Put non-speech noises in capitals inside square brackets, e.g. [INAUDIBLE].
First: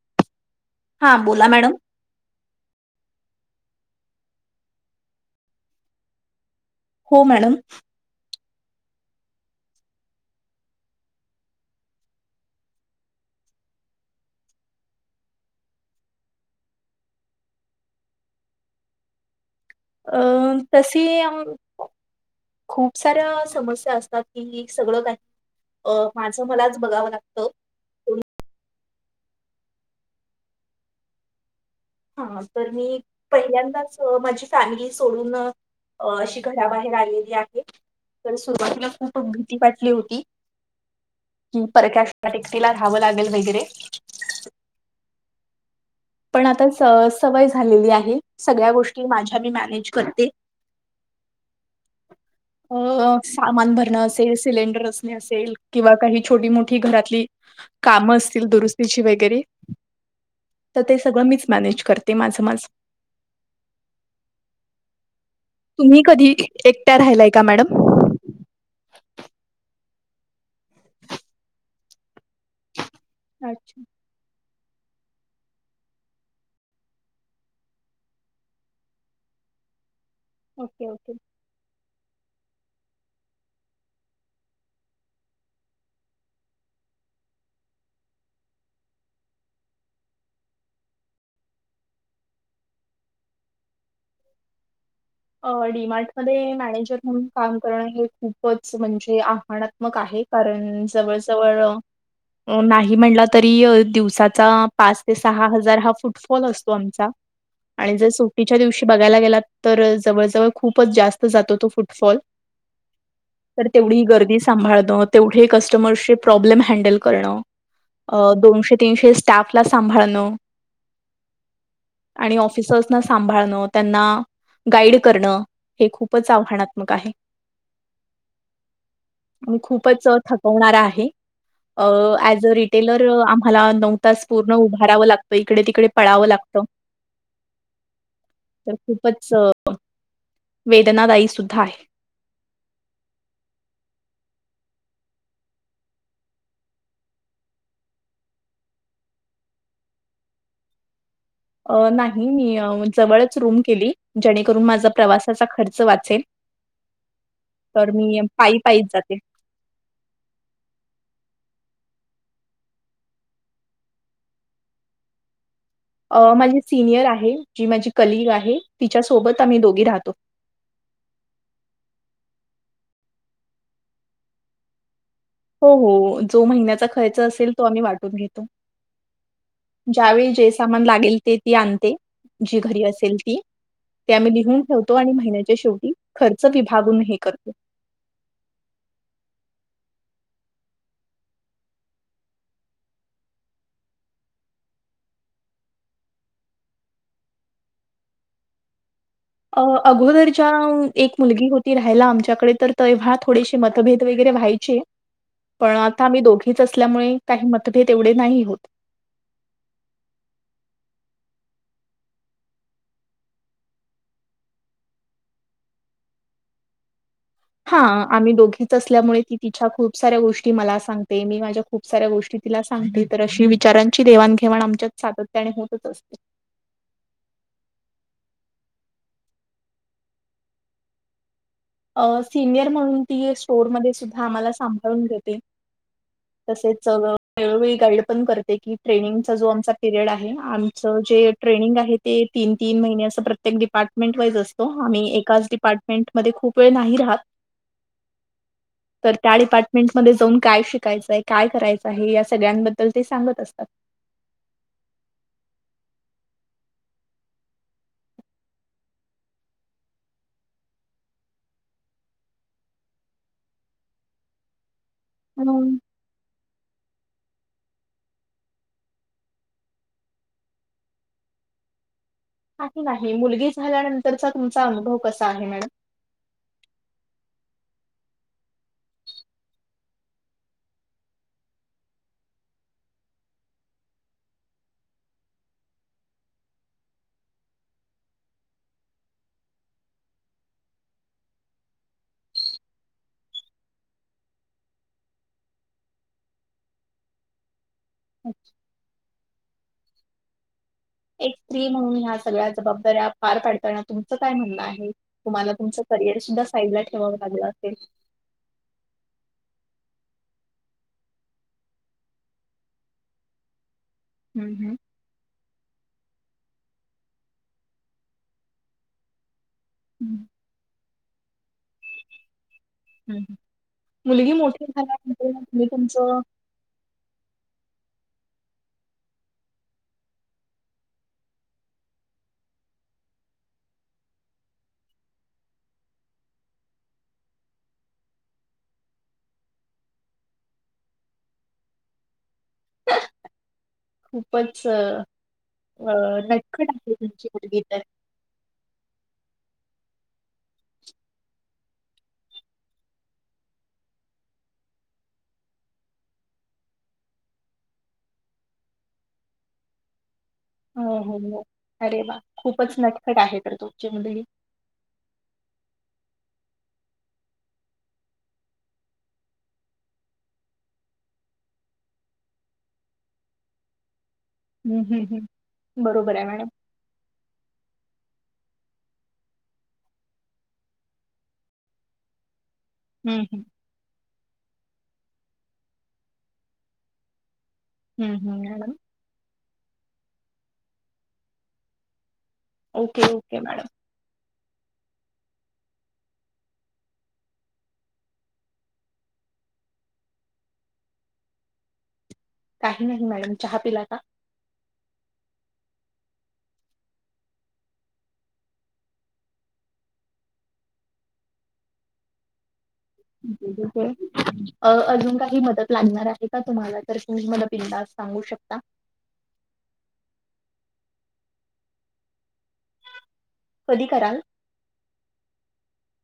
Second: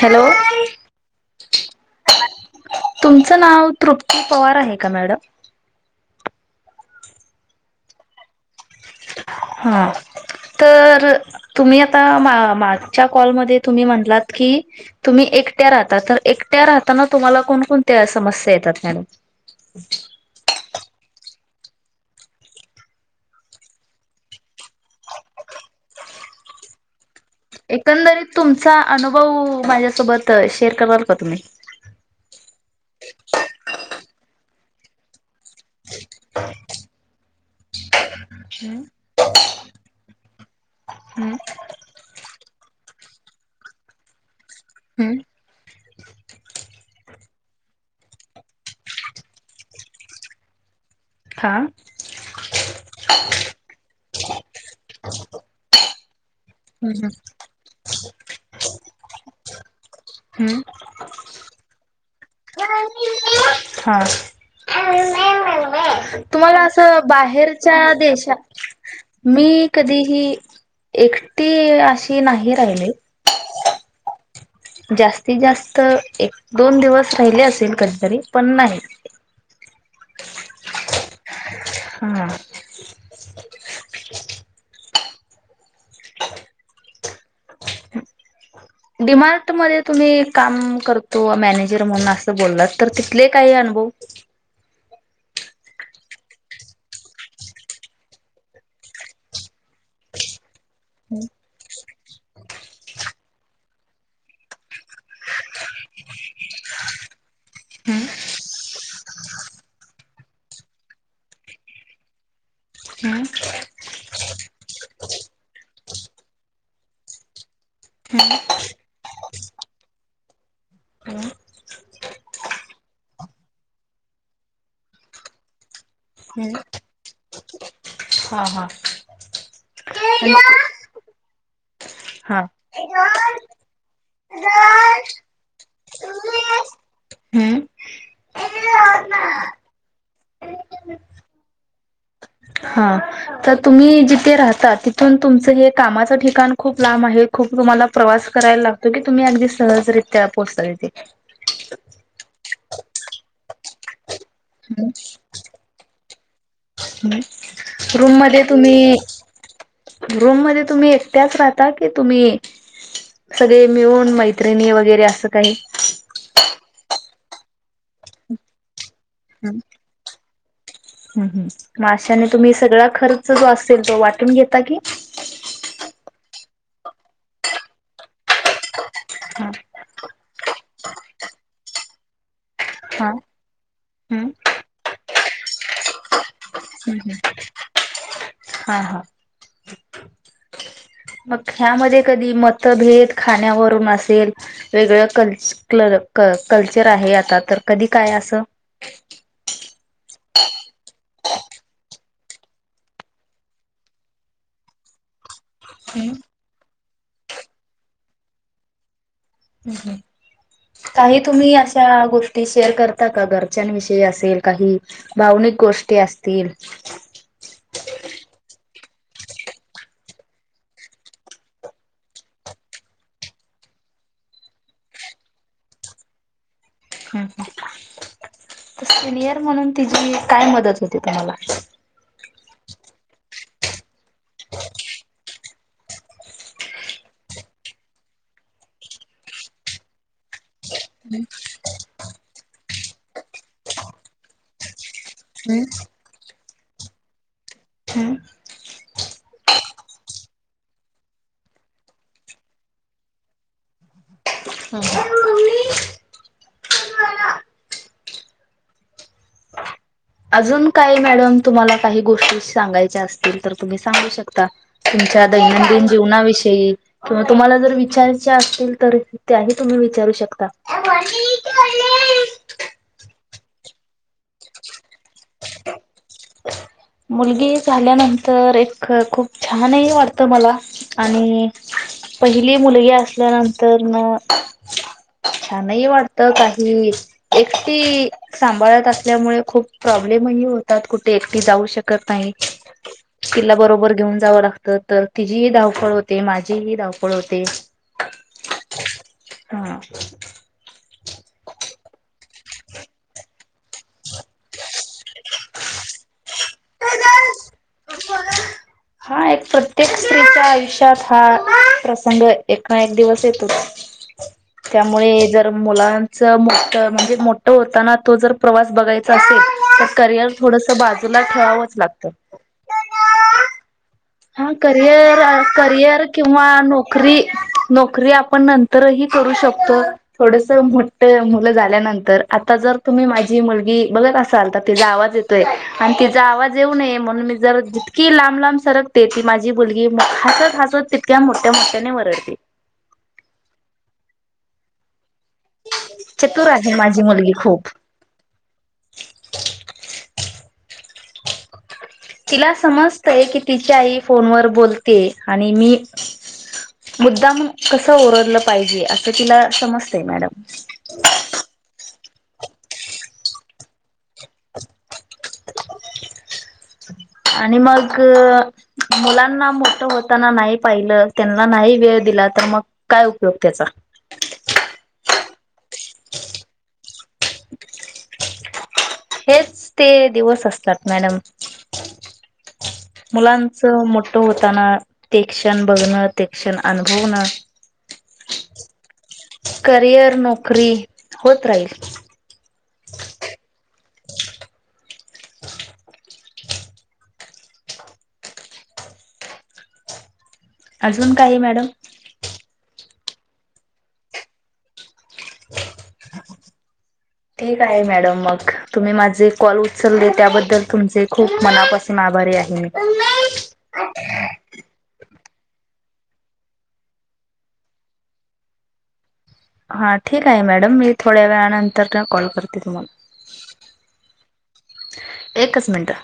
Hello. हां बोला madam. तुमचं नाव तृप्ती पवार आहे का मॅडम- हो मॅडम. हा तर तुम्ही आता मा मागच्या कॉलमध्ये तुम्ही म्हणटलात की तुम्ही एकट्या राहता तर एकट्या राहताना तुम्हाला कोणकणत्या समस्या येतात मॅडम. अं तसी. खूप साऱ्या समस्या असतात कि सगळं काही अ माझं मलाच बघावं लागतं. एकंदरीत तुमचा- अनुभव माझ्यासोबत शेअर करणार का तुम्ही. हा तर मी पहिल्यांदाच माझी फॅमिली सोडून- अ अशी घराबाहेर आलेली आहे. तर हम्म सुरुवातीला खूप भीती वाटली होती. ह् परक्या ठिका- तिला राहावं लागेल वगैरे. हम्म पण आता सवय झालेली आहे सगळ्या गोष्टी माझ्या मी मॅनेज करते हा अ सामान भरणंं सिलेंडर अस असेल किंवा काही छोटी मोठी हम्म घरातली काम असतील दुरुस् तची वगैरे हम्म तर ते सगळं मीच मॅनेज करते ते माझं माझ तुम्ही कधी तु एकट्या राहिलाय का मॅडम? बाहेरच्या देशात मी कधीही एकटी अशी नाही राहिली. अच्छा जास्तीत जास्त एक दोन दिवस राहिले असेल कधीतरी, पण नाही. ओके ओके हा डिमार्ट मध्ये तुम्ही काम करतो मॅनेजर म्हणून, असं बोललात तर तिथले काही अनुभव अ डीमार्ट मध्ये मॅनेजर म्हणून काम करणं हे खूपच म्हणजे आव्हानात्मक आहे कारण जवळ जवळ नाही म्हटला तरी दिवसाचा पाच ते सहा हजार हा फुटफॉल असतो आमचा, आणि जर हम्म सुटीच्या दिवशी बघयला गेला तर, जवळ जवळ खूपच जास्त जात होतो. फुटफॉल तर तेवढी गर्दी सांभाळण तेवढे कस्टमर्सचे प्रॉब्लेम हँडल करणं, दोनशे तीनशे स्टाफला सांभाळणं आणि ऑफिसर्सना सांभाळण त्यांना गाईड करणं हे खूपच हम्म आव्हानात्मक आहे. हा हा. मी खूपच थकवणार आहे. अ हा. ऍज अ रिटेलर आम्हाला नऊ तास पूर्ण उभारावं लागतं, इकडे तिकडे पळावं लागतं. हम्म तर खूपचअ वेदनादायी सुद्धा आहे. हा तर तुम्ही जिथे राहता तिथून तुमचं हे कामाचं ठिकाण खूप लांब आहे, खूप तुम्हाला प्रवास करायला लागतो की तुम्ही अगदी सहजरित्या पोहोचता तिथे. अ नाही नाही मी जवळच रूम केली. जेणेकरून हम्म माझा प्रवासाचा खर्च वा वाचेल तर रूम मी मध्ये तुम्ही पायी-पायीच जाते. रूम मध्ये तुम्ही एकट्याच राह की तुम्ही सगळे मिळून मैत्रिणी वगैरे असं काही. अ माझे सिनियर आहे. जी माझी कलीग आहे. तिच्यासोबत हम् आम्ही दोघी राहतो. हम् अशाने तुम्ही, सग खर्च जो असेल तो वाटून घेता की, हो हो जो महिन्याचा खर्च असेल तो आम्ही वाटून घेतो. हा जावेळी जैस सामान लागेल ते ती आणते. जी घरी हा असेल ती, ते हम्म आम्ही लिहून ठेवतो आणि महिन्याच्या शेवटी खर्च विभागून हम्म हे करतो. ह मग ह्यामध्ये कधी मतभेद खाण्यावरून असेल, वेगळं कल्ल कल्चर आहे आता तर कधी काय असं अगोदरच्या एक मुलगी होती राहायला आमच्या कडे तर तेव्हा थोडेसे मतभेद वगैरे व्हायचे. पण आता हम्म आम्ही दोघीच असतो. असल्यामुळे काही मतभेद एवढे नाही होत. काही तुम्ही अशा गोष्टी शेअर करता का घरच्यांविषयी असेल काही भावनिक गोष्टी असतील. हा दोघीच असल्यामुळे तिच्या खुपसाऱ्या गोष्टी मला सांगते मी माझ्या खूप साऱ्या गोष्टी तिला सांगते तर अशी विचारांची देवाणघेवाण आमच्यात सातत्याने होतच असते. हम हम सिनियर म्हणून तिची काय मदत होते तुम्हाला. अ.. सिनियर म्हणून ती स्टोरमध्ये सुद्धा आम्हाला सांभाळून घेते. तसेच वेळवेळी गाईड पण करते की ट्रेनिंगचा जो आमचा पिरियड आहे. जे ट्रेनिंग आहे. ते तीन तीन महिने असं प्रत्येक डिपार्टमेंट वाईज असतो. आम्ही एकाच डिपार्टमेंटमध्ये खूप. वेळ नाही राहत हम्म. तर त्या डिपार्टमेंट मध्ये जाऊन काय शिकायचंय काय करायचं आहे. या सगळ्यांबद्दल ते सांगत असतात. अजून काय मॅडम तुम्हाला काही गोष्टी सांगायच्या असतील तर तुम्ही सांगू शकता. तुमच्या म्हणून दैनंदिन जीवनाविषयी.... किंवा तुम्हाला जर विचारायचे असतील. तर त्याही तुम्ही विचारू शकता. नाही नाही मुलगी झाल्यानंतरचा तुमचा अनुभव कस आहे मॅडम मुलगी झाल्यानंतर एक खूप छानही वाटत मला आणि पहिली मुलगी असल्यानंतर न छानही वाटत काही एकटी सांभाळत असल्यामुळे खूप प्रॉब्लेमही होतात कुठे एकटी जाऊ शकत नाही. तिला बरोबर घेऊन जावं लागतं तर तिचीही धावपळ होते माझीही धावपळ होते. अच्छा. हा. एक स्त्री म्हणून ह्या सगळ्या जबाबदऱ्या पार पाडत ना तुमचं काय म्हणण आहे. तुम्हाला तुमच करिअर सुद्धा पहिला ठेवावा लागला असेल. हा एक प्रत्येक स्त्रीच्या आयुष्यात हा प्रसंग एक ना एक दिवस येतोच. हम्म हम्म त्यामुळे जर मुलां च मोठ म्हणजे मोठं होताना तो जर प्रवास बघायचा असेल. तर हम्म करिअर थोडस बाजूला खेळावंच लागतं. हम् हम्. हा करिअर करिअर तुमचं किंवा नोकरी नक नोकरी आपण नंतरही करू शकतो थोडस मोठ मुलं झाल्यानंतर आता जर तुम्ही माझी मुलगी बघत असाल तर तिचा आवाज येतोय आणि तिचा आवाज येऊ नये म्हणून मी जर जितकी लांब लांब सरक ते ती माझी मुलगी हसत हसत तितक्या मोठ्या मोठ्याने वरडते. पचच. अ चतुर नक्की [INAUDIBLE] आहे माझी तुमची मुलगी खूप इथ आहे तिला समजतय की तिच्या आई फोनवर बोलते, आणि मी मुद्दाम कसं ओरडलं पाहिजे असं तिला समजतय मॅडम. हो, हो, हो अरे वा. खूपच नटखट आहे तर तुमची मुलगी. आणि मग मुलांना मोठं होताना नाही पाहिलं त्यांना नाही वेळ दिला तर मग काय उपयोग त्याचा? हम्म हम्म हम्म बरोबर आहे मॅडम. हेच ते दिवस असतात मॅडम हम्म हम्म. मुलांचं मोठं होताना ते क्षण बघणं ते क्षण अनुभवनं हम्म हम्म मॅडम. करिअर नोकरी होत राहील. Okay okay madam. अजून काय मॅडम? काही नाही मॅडम चहा पिला का? ठीक आहे मॅडम मग तुम्ही माझे कॉल उचलले त्याबद्दल तुमचे खूप मनापासून आभारी आहे मी. [UNINTELLIGIBLE] अ अजून काही मदत लागणार आहे का तुम्हाला? तर तुम्ही मला बिंदास सांगू शकता. हां ठीक आहे मॅडम मी थोड्या वेळाानंतरन कॉल कर ते तुम्हाला कधी कराल एकच मिनिटं.